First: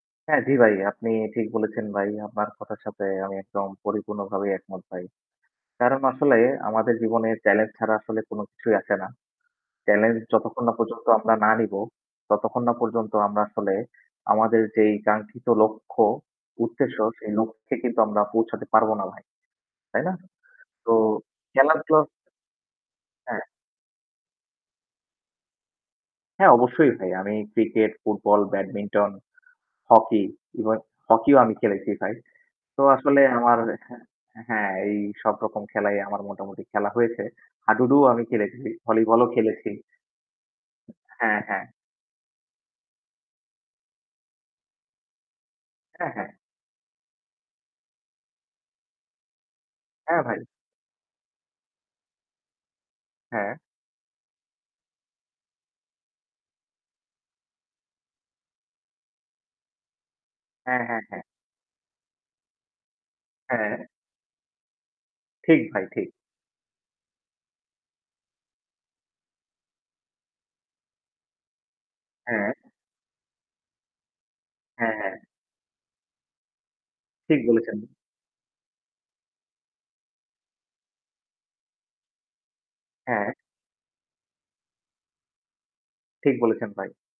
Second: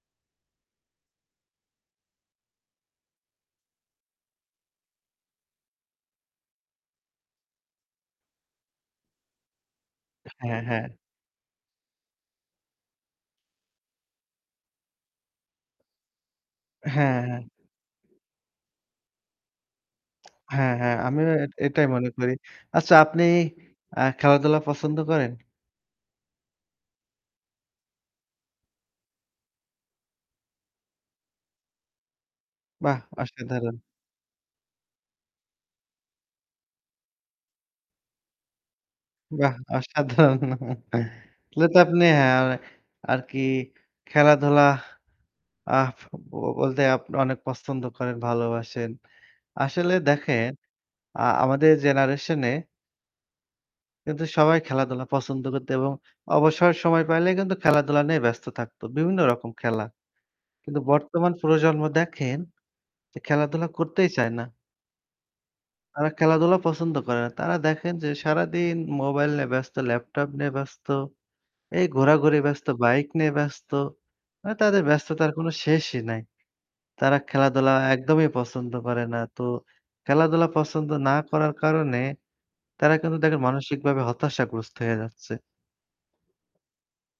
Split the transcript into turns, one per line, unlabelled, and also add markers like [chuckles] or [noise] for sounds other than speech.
হ্যাঁ জি ভাই আপনি ঠিক বলেছেন ভাই, আপনার কথার সাথে আমি একদম পরিপূর্ণভাবে একমত ভাই। কারণ আসলে আমাদের জীবনে চ্যালেঞ্জ ছাড়া আসলে কোন কিছুই আসেনা। চ্যালেঞ্জ
হ্যাঁ,
যতক্ষণ না
হ্যাঁ।
পর্যন্ত আমরা না নিব, ততক্ষণ না পর্যন্ত আমরা আসলে আমাদের যেই কাঙ্ক্ষিত লক্ষ্য, উদ্দেশ্য।
হ্যাঁ,
সেই
হ্যাঁ।
লক্ষ্যে কিন্তু আমরা পৌঁছাতে পারবো না ভাই। তাই না?
হ্যাঁ,
তো,
হ্যাঁ আমিও এট এটাই
খেলাটাও
মনে করি। আচ্ছা আপনি
হ্যাঁ।
আ খেলাধুলা পছন্দ করেন?
হ্যাঁ অবশ্যই ভাই। আমি ক্রিকেট, ফুটবল, ব্যাডমিন্টন, হকি এবং হকিও আমি খেলেছি ভাই। তো
বাহ!
আসলে আমার
অসাধারণ।
হ্যাঁ এই সবরকম খেলাই আমার মোটামুটি খেলা হয়েছে। হাডুডুও আমি খেলেছি, ভলিবলও
বাহ!
খেলেছি।
অসাধারণ [chuckles]
হ্যাঁ, হ্যাঁ।
তাহলে তো আপনি, অ্যা আর কি খেলাধুলা আহ
হ্যাঁ, হ্যাঁ।
ব বলতে অনেক পছন্দ করেন, ভালোবাসেন। আসলে
হ্যাঁ ভাই।
দেখেন আ আমাদের জেনারেশনে
হ্যাঁ।
কিন্তু সবাই খেলাধুলা পছন্দ করত, এবং অবসরের সময় পাইলে কিন্তু খেলাধুলা নিয়ে ব্যস্ত থাকতো। বিভিন্ন রকম খেলা। কিন্তু
হ্যাঁ, হ্যাঁ, হ্যাঁ।
বর্তমান প্রজন্ম দেখেন, যে খেলাধুলা
হ্যাঁ।
করতেই চায় না।
ঠিক ভাই
তারা
ঠিক।
খেলাধুলা পছন্দ করে না তারা দেখেন যে সারাদিন মোবাইল নিয়ে ব্যস্ত ল্যাপটপ নিয়ে ব্যস্ত। এই ঘোরাঘুরি
হ্যাঁ।
ব্যস্ত বাইক নিয়ে ব্যস্ত। মানে তাদের
হ্যাঁ, হ্যাঁ।
ব্যস্ততার কোনো শেষই নাই। তারা
ঠিক
খেলাধুলা
বলেছেন।
একদমই পছন্দ করে না তো খেলাধুলা পছন্দ না করার কারণে, তারা কিন্তু
হ্যাঁ।
দেখেন মানসিকভাবে হতাশাগ্রস্ত হয়ে যাচ্ছে।
ঠিক বলেছেন ভাই।